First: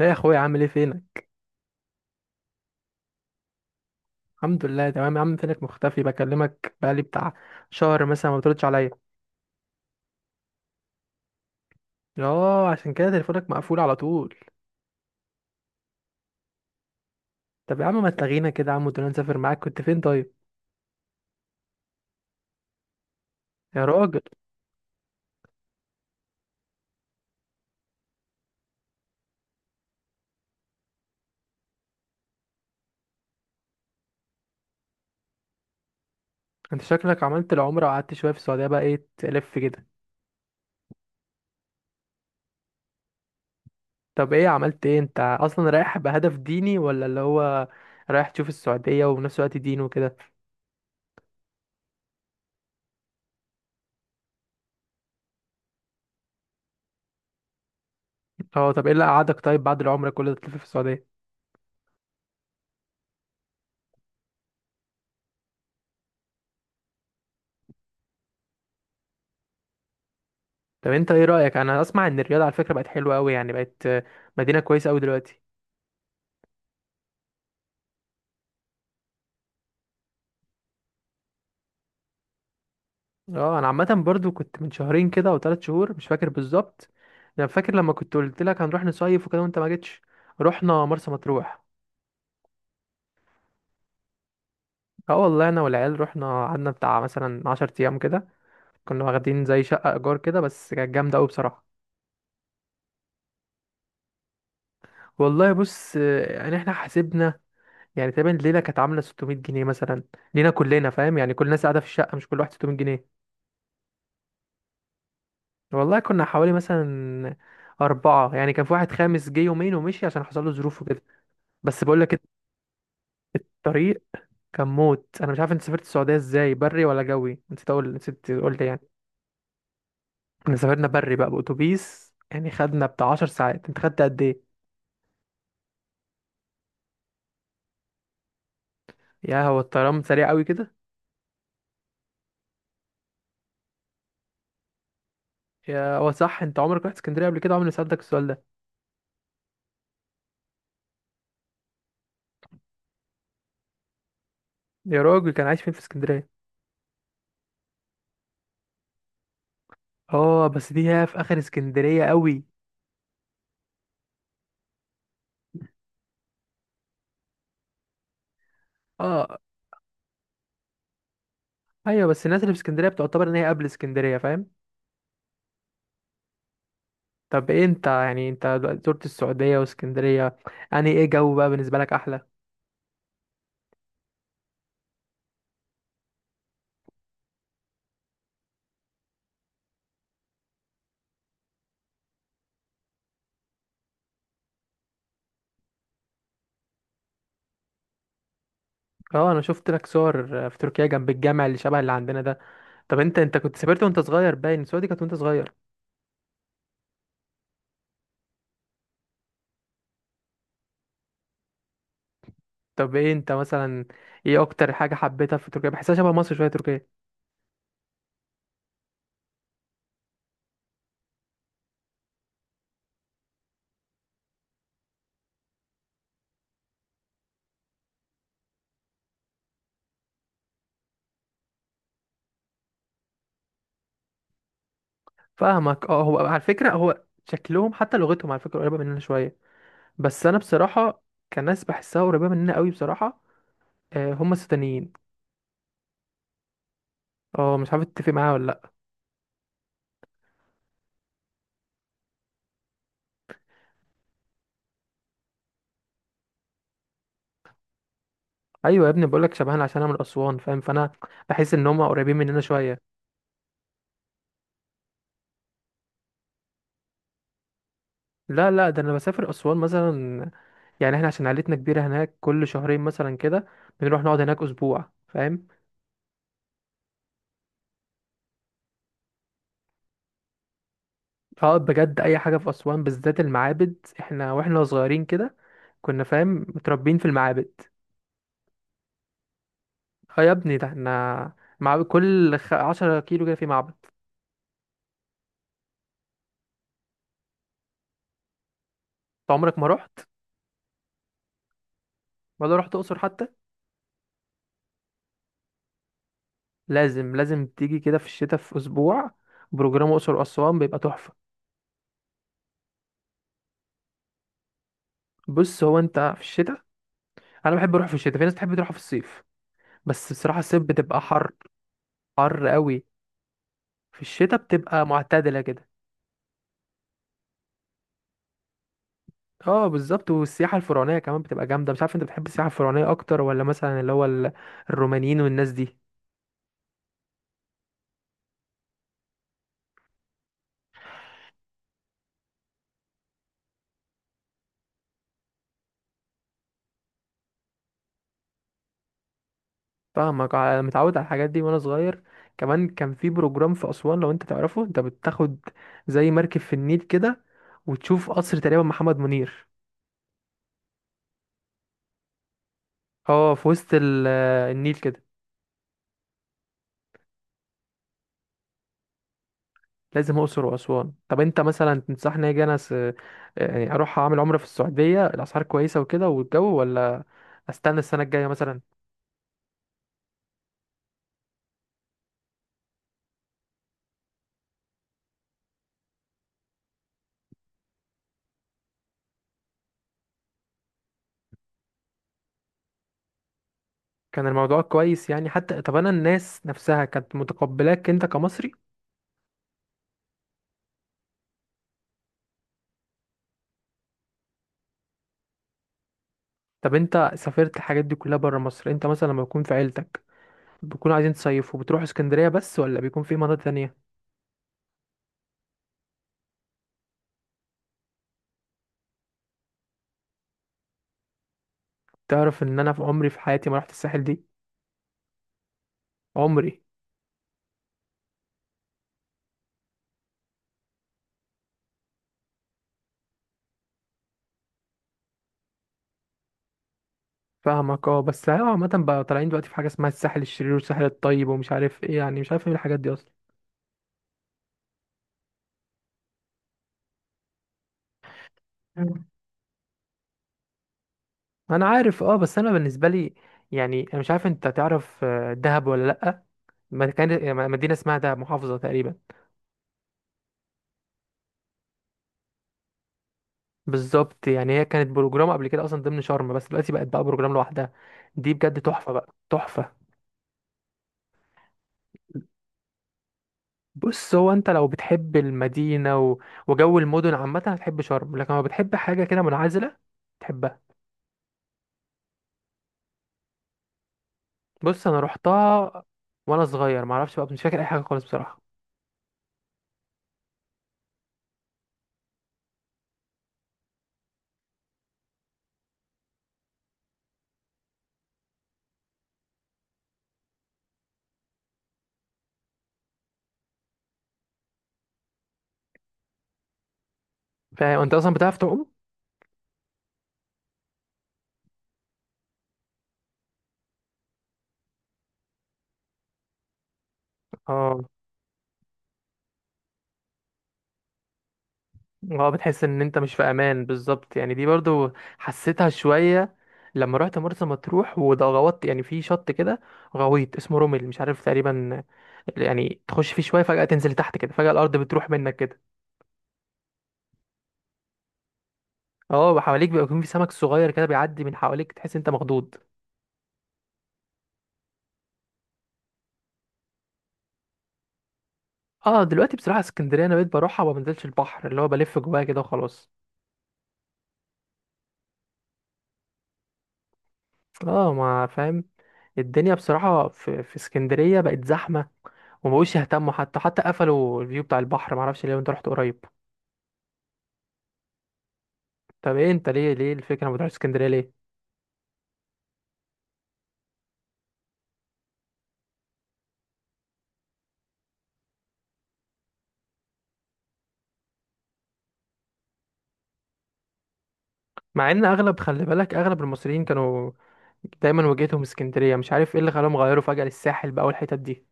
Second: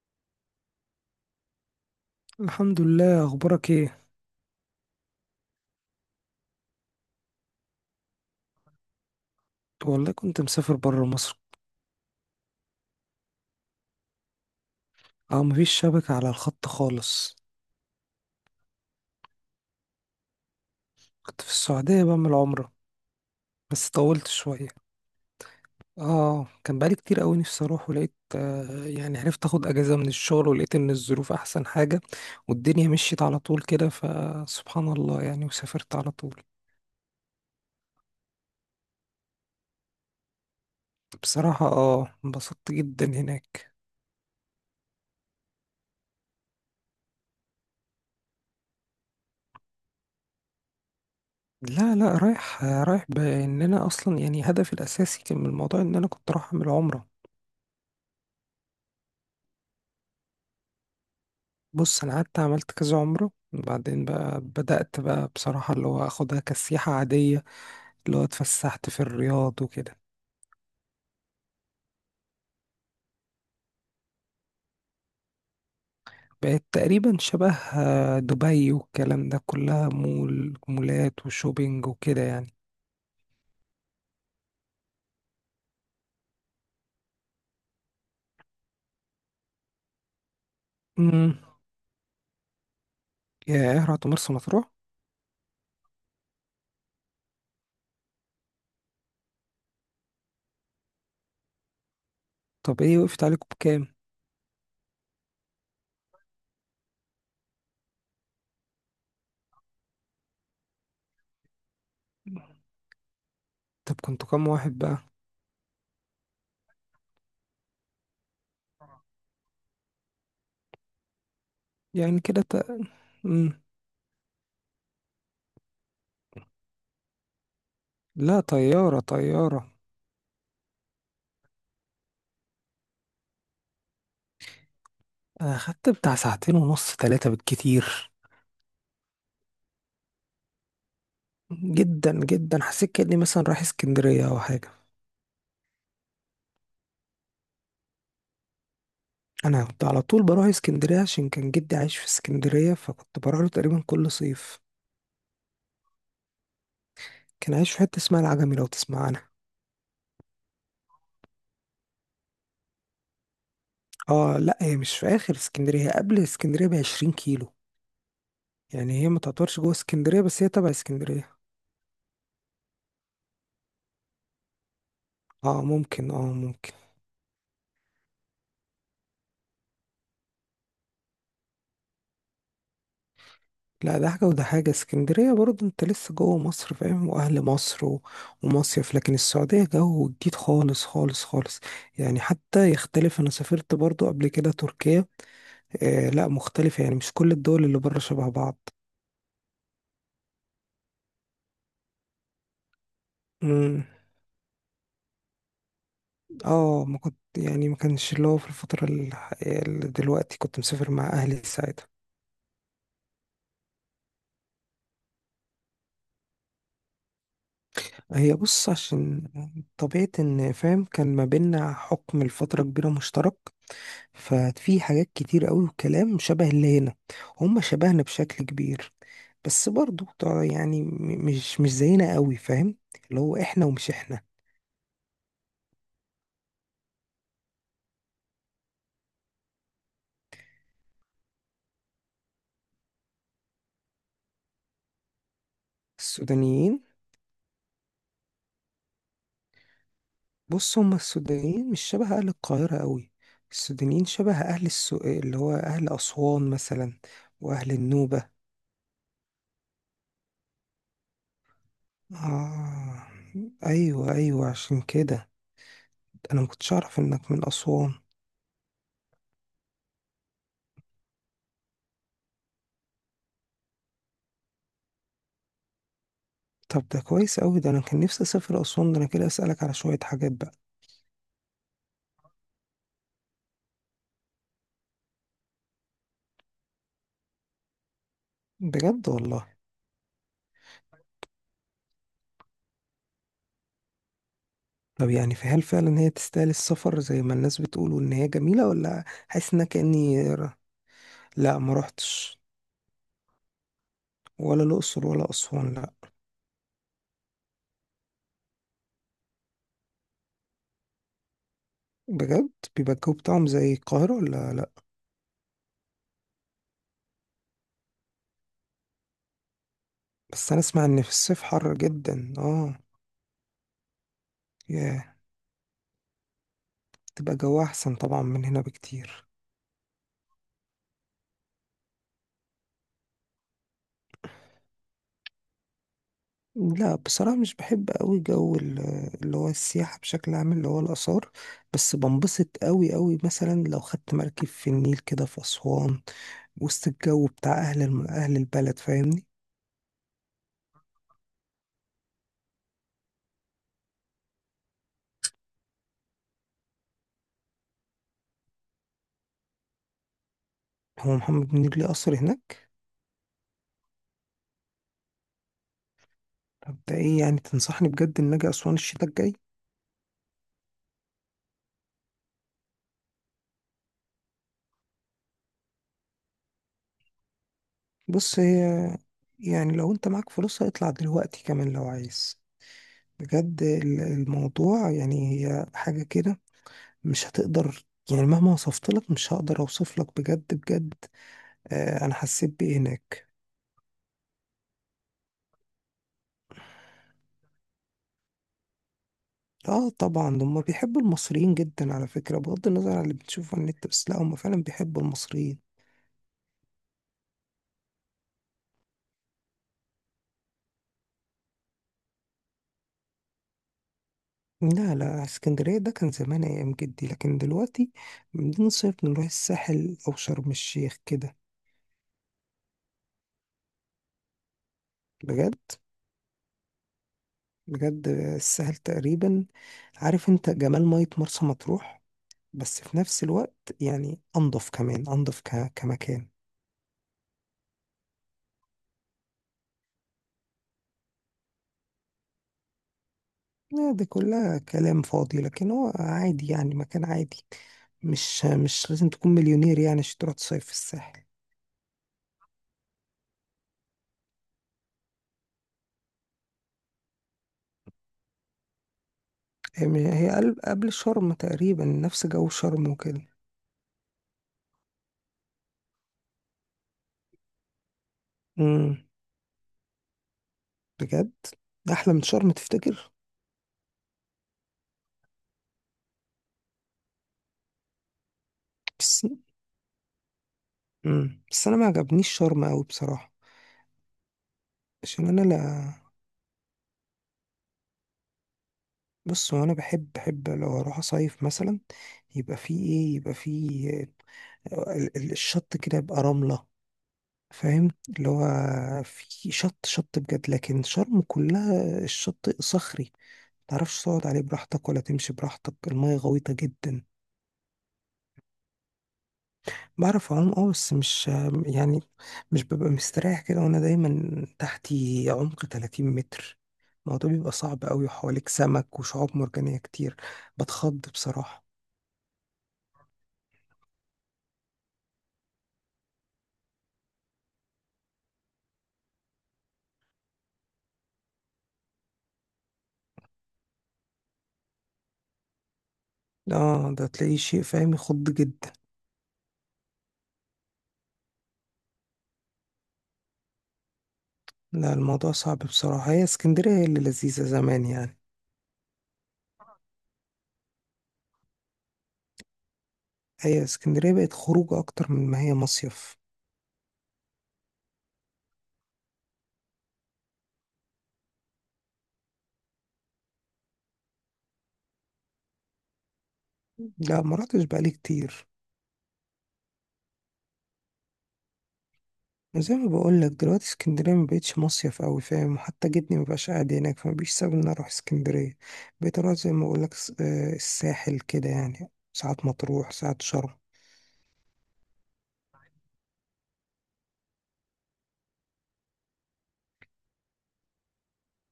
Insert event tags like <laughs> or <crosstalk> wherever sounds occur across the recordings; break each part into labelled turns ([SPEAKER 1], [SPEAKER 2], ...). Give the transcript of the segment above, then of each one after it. [SPEAKER 1] ايه يا اخويا، عامل ايه؟ فينك؟
[SPEAKER 2] الحمد لله، اخبارك ايه؟
[SPEAKER 1] الحمد لله، تمام يا عم. فينك مختفي؟ بكلمك بقالي بتاع شهر مثلا، ما بتردش عليا.
[SPEAKER 2] والله كنت مسافر برا مصر.
[SPEAKER 1] اه، عشان كده تليفونك مقفول على طول.
[SPEAKER 2] اه، مفيش شبكة على الخط خالص.
[SPEAKER 1] طب يا عم، ما تلاغينا كده يا عم، ودنا نسافر معاك. كنت فين طيب؟
[SPEAKER 2] كنت في السعودية بعمل عمرة،
[SPEAKER 1] يا
[SPEAKER 2] بس
[SPEAKER 1] راجل،
[SPEAKER 2] طولت شوية. اه، كان بقالي كتير قوي نفسي اروح، ولقيت يعني عرفت اخد اجازة من الشغل، ولقيت ان الظروف احسن حاجة والدنيا مشيت على طول كده، فسبحان الله يعني، وسافرت على طول.
[SPEAKER 1] انت شكلك عملت العمره وقعدت شويه في السعوديه، بقى ايه تلف كده؟
[SPEAKER 2] بصراحة اه انبسطت جدا هناك.
[SPEAKER 1] طب ايه عملت ايه؟ انت اصلا رايح بهدف ديني، ولا اللي هو رايح تشوف السعوديه وفي نفس الوقت دين وكده؟
[SPEAKER 2] لا، رايح رايح، بان انا اصلا يعني هدفي الاساسي كان من الموضوع ان انا كنت رايح اعمل عمرة.
[SPEAKER 1] اه، طب ايه اللي قعدك طيب بعد العمره كل ده تلف في السعوديه؟
[SPEAKER 2] بص، انا قعدت عملت كذا عمره، وبعدين بقى بدأت بقى بصراحة اللي هو اخدها كسياحة عادية، اللي هو اتفسحت في الرياض وكده.
[SPEAKER 1] طب انت ايه رايك؟ انا اسمع ان الرياض على فكره بقت حلوه قوي، يعني بقت مدينه كويسه قوي دلوقتي.
[SPEAKER 2] بقت تقريبا شبه دبي والكلام ده، كلها مول، مولات وشوبينج وكده يعني.
[SPEAKER 1] اه، انا عامه برضو كنت من شهرين كده او 3 شهور، مش فاكر بالظبط. انا فاكر لما كنت قلت لك هنروح نصيف وكده وانت ما جيتش. رحنا مرسى
[SPEAKER 2] امم
[SPEAKER 1] مطروح.
[SPEAKER 2] يا ايه، رحت مرسى مطروح؟
[SPEAKER 1] اه والله، انا والعيال رحنا قعدنا بتاع مثلا 10 ايام كده. كنا واخدين زي شقه ايجار كده، بس كانت جامده قوي بصراحه.
[SPEAKER 2] طب ايه وقفت عليكم بكام؟
[SPEAKER 1] والله بص، يعني احنا حاسبنا، يعني تقريبا الليله كانت عامله 600 جنيه مثلا لينا كلنا، فاهم؟ يعني كل الناس قاعده في الشقه، مش كل واحد 600 جنيه.
[SPEAKER 2] طب كنتوا كام واحد بقى؟
[SPEAKER 1] والله كنا حوالي مثلا أربعة، يعني كان في واحد خامس جه يومين ومشي عشان حصل له ظروف وكده. بس بقول لك
[SPEAKER 2] يعني كده مم.
[SPEAKER 1] الطريق كان موت. انا مش عارف انت سافرت السعوديه ازاي، بري ولا جوي؟ نسيت اقول، نسيت
[SPEAKER 2] لا،
[SPEAKER 1] قلت يعني.
[SPEAKER 2] طيارة طيارة.
[SPEAKER 1] احنا سافرنا بري بقى باتوبيس، يعني خدنا بتاع 10 ساعات. انت خدت قد ايه؟
[SPEAKER 2] انا خدت بتاع ساعتين ونص، ثلاثة بالكتير.
[SPEAKER 1] يا هو الطيران سريع قوي كده.
[SPEAKER 2] جدا جدا، حسيت كأني مثلا رايح اسكندرية او حاجة.
[SPEAKER 1] يا هو صح، انت عمرك رحت اسكندريه قبل كده؟ عمري ما سالتك السؤال ده.
[SPEAKER 2] انا كنت على طول بروح اسكندريه، عشان كان جدي عايش في اسكندريه، فكنت بروح له تقريبا كل صيف.
[SPEAKER 1] يا راجل، كان عايش فين في اسكندريه؟
[SPEAKER 2] كان عايش في حته اسمها العجمي، لو تسمع عنها.
[SPEAKER 1] اه بس دي هي في اخر اسكندريه قوي.
[SPEAKER 2] اه، لا هي مش في اخر اسكندريه، هي قبل اسكندريه ب 20 كيلو. يعني هي ما
[SPEAKER 1] اه،
[SPEAKER 2] تعتبرش جوه اسكندريه، بس هي تبع اسكندريه.
[SPEAKER 1] ايوه بس الناس اللي في اسكندريه بتعتبر ان هي قبل اسكندريه، فاهم؟
[SPEAKER 2] اه ممكن، اه ممكن.
[SPEAKER 1] طب ايه انت يعني، انت دلوقتي زرت السعوديه واسكندريه، يعني ايه جو بقى بالنسبه لك احلى؟
[SPEAKER 2] لا، ده حاجه وده حاجه. اسكندريه برضه انت لسه جوه مصر فاهم، واهل مصر ومصيف، لكن السعوديه جو جديد خالص خالص خالص. يعني حتى يختلف، انا سافرت برضه قبل كده تركيا، آه لا مختلفة، يعني مش كل الدول اللي بره شبه بعض.
[SPEAKER 1] اه، انا شفت لك صور في تركيا جنب الجامع اللي شبه اللي عندنا ده. طب انت كنت سافرت
[SPEAKER 2] مم.
[SPEAKER 1] وانت صغير، باين السعودية دي كانت وانت صغير.
[SPEAKER 2] اه، ما كنت يعني ما كانش اللي هو في الفترة اللي دلوقتي، كنت مسافر مع أهلي ساعتها.
[SPEAKER 1] طب ايه انت مثلا، ايه اكتر حاجة حبيتها في تركيا؟ بحسها شبه مصر شوية تركيا.
[SPEAKER 2] هي بص، عشان طبيعة إن فاهم كان ما بينا حكم لفترة كبيرة مشترك، ففي حاجات كتير أوي وكلام شبه اللي هنا. هم شبهنا بشكل كبير، بس برضو طبعاً يعني مش زينا أوي فاهم، اللي هو إحنا ومش إحنا.
[SPEAKER 1] فاهمك. اه، هو على فكرة، هو شكلهم حتى لغتهم على فكرة قريبة مننا شوية. بس انا بصراحة كناس بحسها قريبة مننا قوي بصراحة. اه، هم السودانيين.
[SPEAKER 2] السودانيين.
[SPEAKER 1] اه، مش عارف تتفق معايا ولا لا.
[SPEAKER 2] بص، هما السودانيين مش شبه أهل القاهرة قوي. السودانيين شبه اللي هو أهل أسوان مثلا، وأهل النوبة.
[SPEAKER 1] ايوه يا ابني، بقول لك شبهنا عشان انا من اسوان، فاهم؟ فانا بحس ان هم قريبين مننا شوية.
[SPEAKER 2] آه، أيوة أيوة، عشان كده أنا مكنتش أعرف إنك من أسوان.
[SPEAKER 1] لا لا، ده انا بسافر اسوان مثلا. يعني احنا عشان عيلتنا كبيرة هناك، كل شهرين مثلا كده بنروح نقعد هناك اسبوع، فاهم؟
[SPEAKER 2] طب ده كويس أوي، ده أنا كان نفسي أسافر أسوان، ده أنا كده أسألك على شوية حاجات بقى.
[SPEAKER 1] اه بجد اي حاجه. في اسوان بالذات المعابد، احنا واحنا صغيرين كده كنا فاهم متربيين في المعابد.
[SPEAKER 2] بجد والله؟
[SPEAKER 1] اه يا ابني، ده احنا مع كل 10 كيلو كده في معبد.
[SPEAKER 2] طب يعني في، هل فعلا هي تستاهل السفر زي ما الناس بتقول وإن هي جميلة، ولا
[SPEAKER 1] انت
[SPEAKER 2] حاسس
[SPEAKER 1] عمرك ما
[SPEAKER 2] إنك
[SPEAKER 1] رحت؟
[SPEAKER 2] كأني لا ما روحتش.
[SPEAKER 1] ولا رحت اقصر حتى؟
[SPEAKER 2] ولا الأقصر ولا أسوان، لا.
[SPEAKER 1] لازم تيجي كده في الشتاء في اسبوع. بروجرام اقصر واسوان بيبقى تحفه.
[SPEAKER 2] بجد؟ بيبقى الجو بتاعهم زي القاهرة ولا لأ؟
[SPEAKER 1] بص هو انت في الشتاء، انا بحب اروح في الشتاء، في ناس بتحب تروح في الصيف. بس بصراحه
[SPEAKER 2] بس أنا
[SPEAKER 1] الصيف
[SPEAKER 2] أسمع
[SPEAKER 1] بتبقى
[SPEAKER 2] إن في
[SPEAKER 1] حر.
[SPEAKER 2] الصيف حر جدا
[SPEAKER 1] حر
[SPEAKER 2] اه.
[SPEAKER 1] قوي. في الشتاء بتبقى
[SPEAKER 2] ياه،
[SPEAKER 1] معتدله كده.
[SPEAKER 2] تبقى جو أحسن طبعا من هنا بكتير.
[SPEAKER 1] اه بالظبط. والسياحة الفرعونية كمان بتبقى جامدة. مش عارف انت بتحب السياحة الفرعونية اكتر، ولا مثلا اللي هو الرومانيين والناس دي؟
[SPEAKER 2] لا بصراحة، مش بحب أوي جو اللي هو السياحة بشكل عام، اللي هو الآثار. بس بنبسط أوي أوي مثلا لو خدت مركب في النيل كده في أسوان، وسط الجو بتاع أهل البلد فاهمني.
[SPEAKER 1] فاهمك. متعود على الحاجات دي وانا صغير. كمان كان في بروجرام في اسوان لو انت تعرفه، انت بتاخد زي مركب في النيل كده وتشوف قصر تقريبا محمد منير.
[SPEAKER 2] هو محمد منير ليه قصر هناك؟
[SPEAKER 1] اه، في وسط النيل كده.
[SPEAKER 2] طب ده إيه، يعني تنصحني بجد إن أجي أسوان الشتاء الجاي؟
[SPEAKER 1] لازم اقصر واسوان. طب انت مثلا تنصحني اجي انا يعني اروح اعمل عمرة في السعودية؟ الاسعار كويسة وكده والجو، ولا استنى السنة الجاية
[SPEAKER 2] بص
[SPEAKER 1] مثلا؟
[SPEAKER 2] هي، يعني لو انت معاك فلوسها اطلع دلوقتي كمان لو عايز. بجد، الموضوع يعني هي حاجة كده مش هتقدر، يعني مهما وصفت لك مش هقدر اوصف لك بجد بجد آه انا حسيت بايه هناك.
[SPEAKER 1] كان الموضوع كويس يعني حتى، طب انا الناس نفسها كانت متقبلاك انت كمصري؟
[SPEAKER 2] اه طبعا هم بيحبوا المصريين جدا على فكرة، بغض النظر عن اللي بتشوفه على النت، بس لا هم فعلا بيحبوا المصريين.
[SPEAKER 1] طب انت سافرت الحاجات دي كلها بره مصر، انت مثلا لما بيكون في عيلتك بيكونوا عايزين تصيفوا، بتروحوا اسكندرية بس ولا بيكون في مناطق تانية؟
[SPEAKER 2] لا لا، اسكندرية ده كان زمان أيام جدي، لكن دلوقتي بنصيف نروح الساحل أو شرم الشيخ كده.
[SPEAKER 1] تعرف ان انا في عمري في حياتي ما رحت الساحل دي؟
[SPEAKER 2] بجد؟
[SPEAKER 1] عمري.
[SPEAKER 2] بجد، السهل تقريبا. عارف انت جمال مية مرسى مطروح، بس في نفس الوقت يعني انضف كمان، انضف كمكان.
[SPEAKER 1] فاهمك. اه بس هو عامة بقى طالعين دلوقتي في حاجة اسمها الساحل الشرير والساحل الطيب، ومش عارف ايه، يعني مش عارف ايه الحاجات دي اصلا.
[SPEAKER 2] لا دي كلها كلام فاضي، لكن هو عادي يعني، مكان عادي. مش
[SPEAKER 1] مم.
[SPEAKER 2] لازم تكون مليونير يعني عشان تروح تصيف في الساحل.
[SPEAKER 1] انا عارف. اه بس انا بالنسبه لي، يعني انا مش عارف انت تعرف دهب ولا لا؟ ما كان مدينه اسمها دهب، محافظه تقريبا.
[SPEAKER 2] هي هي قبل شرم تقريبا، نفس جو شرم وكده.
[SPEAKER 1] بالظبط، يعني هي كانت بروجرام قبل كده اصلا ضمن شرم، بس دلوقتي بقت بقى بروجرام لوحدها. دي بجد تحفه
[SPEAKER 2] امم،
[SPEAKER 1] بقى، تحفه.
[SPEAKER 2] بجد. ده احلى من شرم تفتكر؟
[SPEAKER 1] بص هو انت لو بتحب المدينه وجو المدن عامه هتحب شرم، لكن لو بتحب حاجه كده
[SPEAKER 2] بس.
[SPEAKER 1] منعزله تحبها.
[SPEAKER 2] امم، بس انا ما عجبنيش شرم قوي بصراحة،
[SPEAKER 1] بص انا
[SPEAKER 2] عشان انا
[SPEAKER 1] روحتها
[SPEAKER 2] لا.
[SPEAKER 1] وانا صغير، معرفش بقى، مش فاكر اي حاجه خالص بصراحه.
[SPEAKER 2] بص هو انا بحب، بحب لو اروح اصيف مثلا، يبقى فيه ايه، يبقى فيه الشط كده يبقى رملة فاهم اللي هو، في شط، شط بجد، لكن شرم كلها الشط صخري، متعرفش تقعد عليه براحتك ولا تمشي براحتك، المية غويطة جدا.
[SPEAKER 1] فاهم. انت اصلا بتعرف تعوم؟
[SPEAKER 2] بعرف اعوم اه، بس مش يعني مش ببقى مستريح كده، وانا دايما تحتي عمق 30 متر. الموضوع بيبقى
[SPEAKER 1] اه.
[SPEAKER 2] صعب قوي، وحواليك سمك وشعاب مرجانية كتير. بتخض بصراحة.
[SPEAKER 1] اه بتحس ان انت مش في امان بالظبط. يعني دي برضو حسيتها شويه لما رحت مرسى مطروح. وده غوطت يعني في شط كده غويط، اسمه رومل مش عارف تقريبا. يعني تخش فيه شويه فجاه تنزل تحت كده، فجاه الارض بتروح منك كده.
[SPEAKER 2] اه ده تلاقيه شيء فاهم يخض جدا.
[SPEAKER 1] اه، وحواليك بيبقى يكون في سمك صغير كده بيعدي من حواليك، تحس انت مخضوض.
[SPEAKER 2] لا الموضوع صعب بصراحة، هي اسكندرية هي اللي لذيذة زمان يعني.
[SPEAKER 1] اه دلوقتي بصراحه اسكندريه انا بقيت بروحها وما بنزلش البحر، اللي هو بلف جواها كده وخلاص.
[SPEAKER 2] هي اسكندرية بقت خروج أكتر من ما هي مصيف.
[SPEAKER 1] اه، ما فاهم. الدنيا بصراحه في اسكندريه بقت زحمه، وما بقوش يهتموا، حتى قفلوا الفيو بتاع البحر، ما اعرفش ليه. انت رحت قريب؟
[SPEAKER 2] لا ما رحتش بقالي كتير.
[SPEAKER 1] طب ايه انت ليه؟ الفكره ما تروحش اسكندريه ليه؟
[SPEAKER 2] زي ما بقولك دلوقتي، اسكندرية ما بقتش مصيف أوي فاهم، حتى جدني مبقاش قاعد هناك، فما بيش سبب إن أنا أروح اسكندرية. بقيت أروح زي ما بقولك الساحل كده، يعني ساعات مطروح ساعات شرم.
[SPEAKER 1] مع ان اغلب، خلي بالك، اغلب المصريين كانوا دايما وجهتهم اسكندريه، مش عارف ايه اللي خلاهم غيروا فجاه للساحل بقى والحتت دي.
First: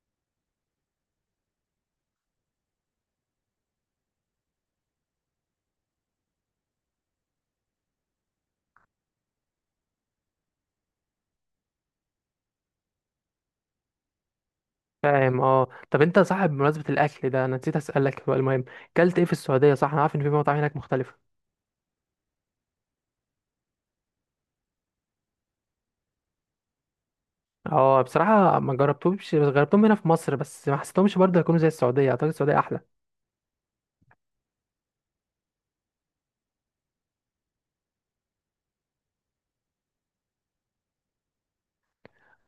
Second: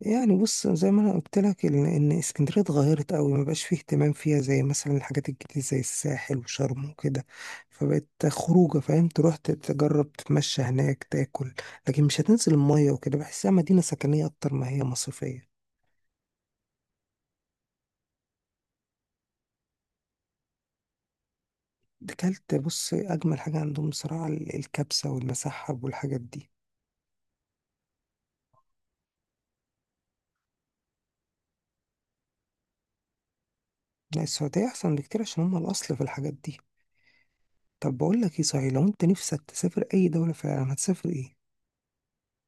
[SPEAKER 2] يعني بص، زي ما انا قلت لك ان، إن اسكندريه اتغيرت قوي، ما بقاش فيه اهتمام فيها زي مثلا الحاجات الجديده زي الساحل وشرم وكده، فبقت خروجه فاهم، تروح تجرب تتمشى هناك تاكل، لكن مش هتنزل الميه وكده، بحسها مدينه سكنيه اكتر ما هي
[SPEAKER 1] فاهم.
[SPEAKER 2] مصيفيه.
[SPEAKER 1] اه طب انت صاحب، بمناسبه الاكل ده انا نسيت اسالك، هو المهم كلت ايه في السعوديه؟ صح، انا عارف ان في مطاعم هناك مختلفه.
[SPEAKER 2] اكلت، بص اجمل حاجه عندهم بصراحه الكبسه والمسحب والحاجات دي.
[SPEAKER 1] اه بصراحه ما جربتهمش. بس جربتهم هنا في مصر، بس ما حسيتهمش برضه هيكونوا زي السعوديه. اعتقد السعوديه احلى.
[SPEAKER 2] لا السعوديه احسن بكتير، عشان هم الاصل في الحاجات دي. طب بقول لك ايه صحيح، لو انت نفسك تسافر اي دوله في العالم، هتسافر ايه؟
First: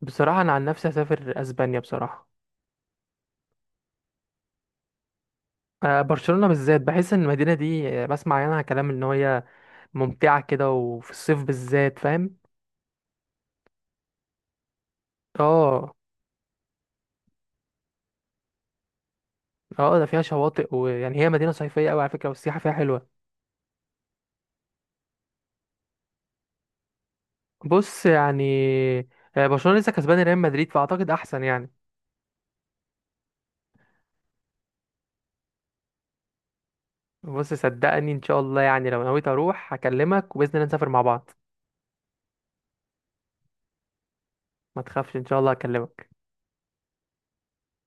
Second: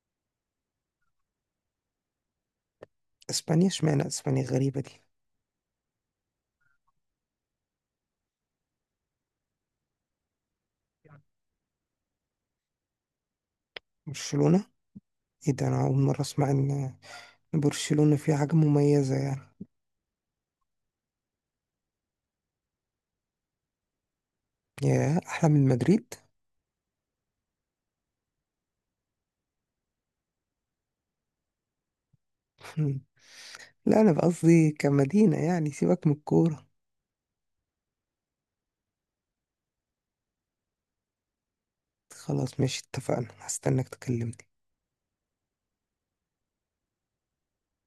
[SPEAKER 1] بصراحه انا عن نفسي هسافر اسبانيا بصراحه.
[SPEAKER 2] اسبانيا؟ اشمعنى اسبانيا، غريبه دي.
[SPEAKER 1] برشلونه بالذات. بحس ان المدينه دي بسمع عنها كلام ان هي ممتعه كده، وفي الصيف بالذات، فاهم.
[SPEAKER 2] برشلونه؟ ايه ده، انا
[SPEAKER 1] اه.
[SPEAKER 2] اول مرة اسمع ان برشلونة فيها حاجة مميزة يعني.
[SPEAKER 1] اه ده فيها شواطئ، ويعني هي مدينة صيفية قوي على فكرة، والسياحة فيها حلوة.
[SPEAKER 2] ياه، احلى من مدريد؟
[SPEAKER 1] بص يعني برشلونة لسه كسبان ريال مدريد، فأعتقد أحسن يعني.
[SPEAKER 2] <laughs> لا انا قصدي كمدينة، يعني سيبك من الكورة.
[SPEAKER 1] بص صدقني، إن شاء الله يعني لو نويت أروح هكلمك، وبإذن الله نسافر مع بعض.
[SPEAKER 2] خلاص ماشي، اتفقنا، هستناك تكلمني.
[SPEAKER 1] ما تخافش، إن شاء الله هكلمك.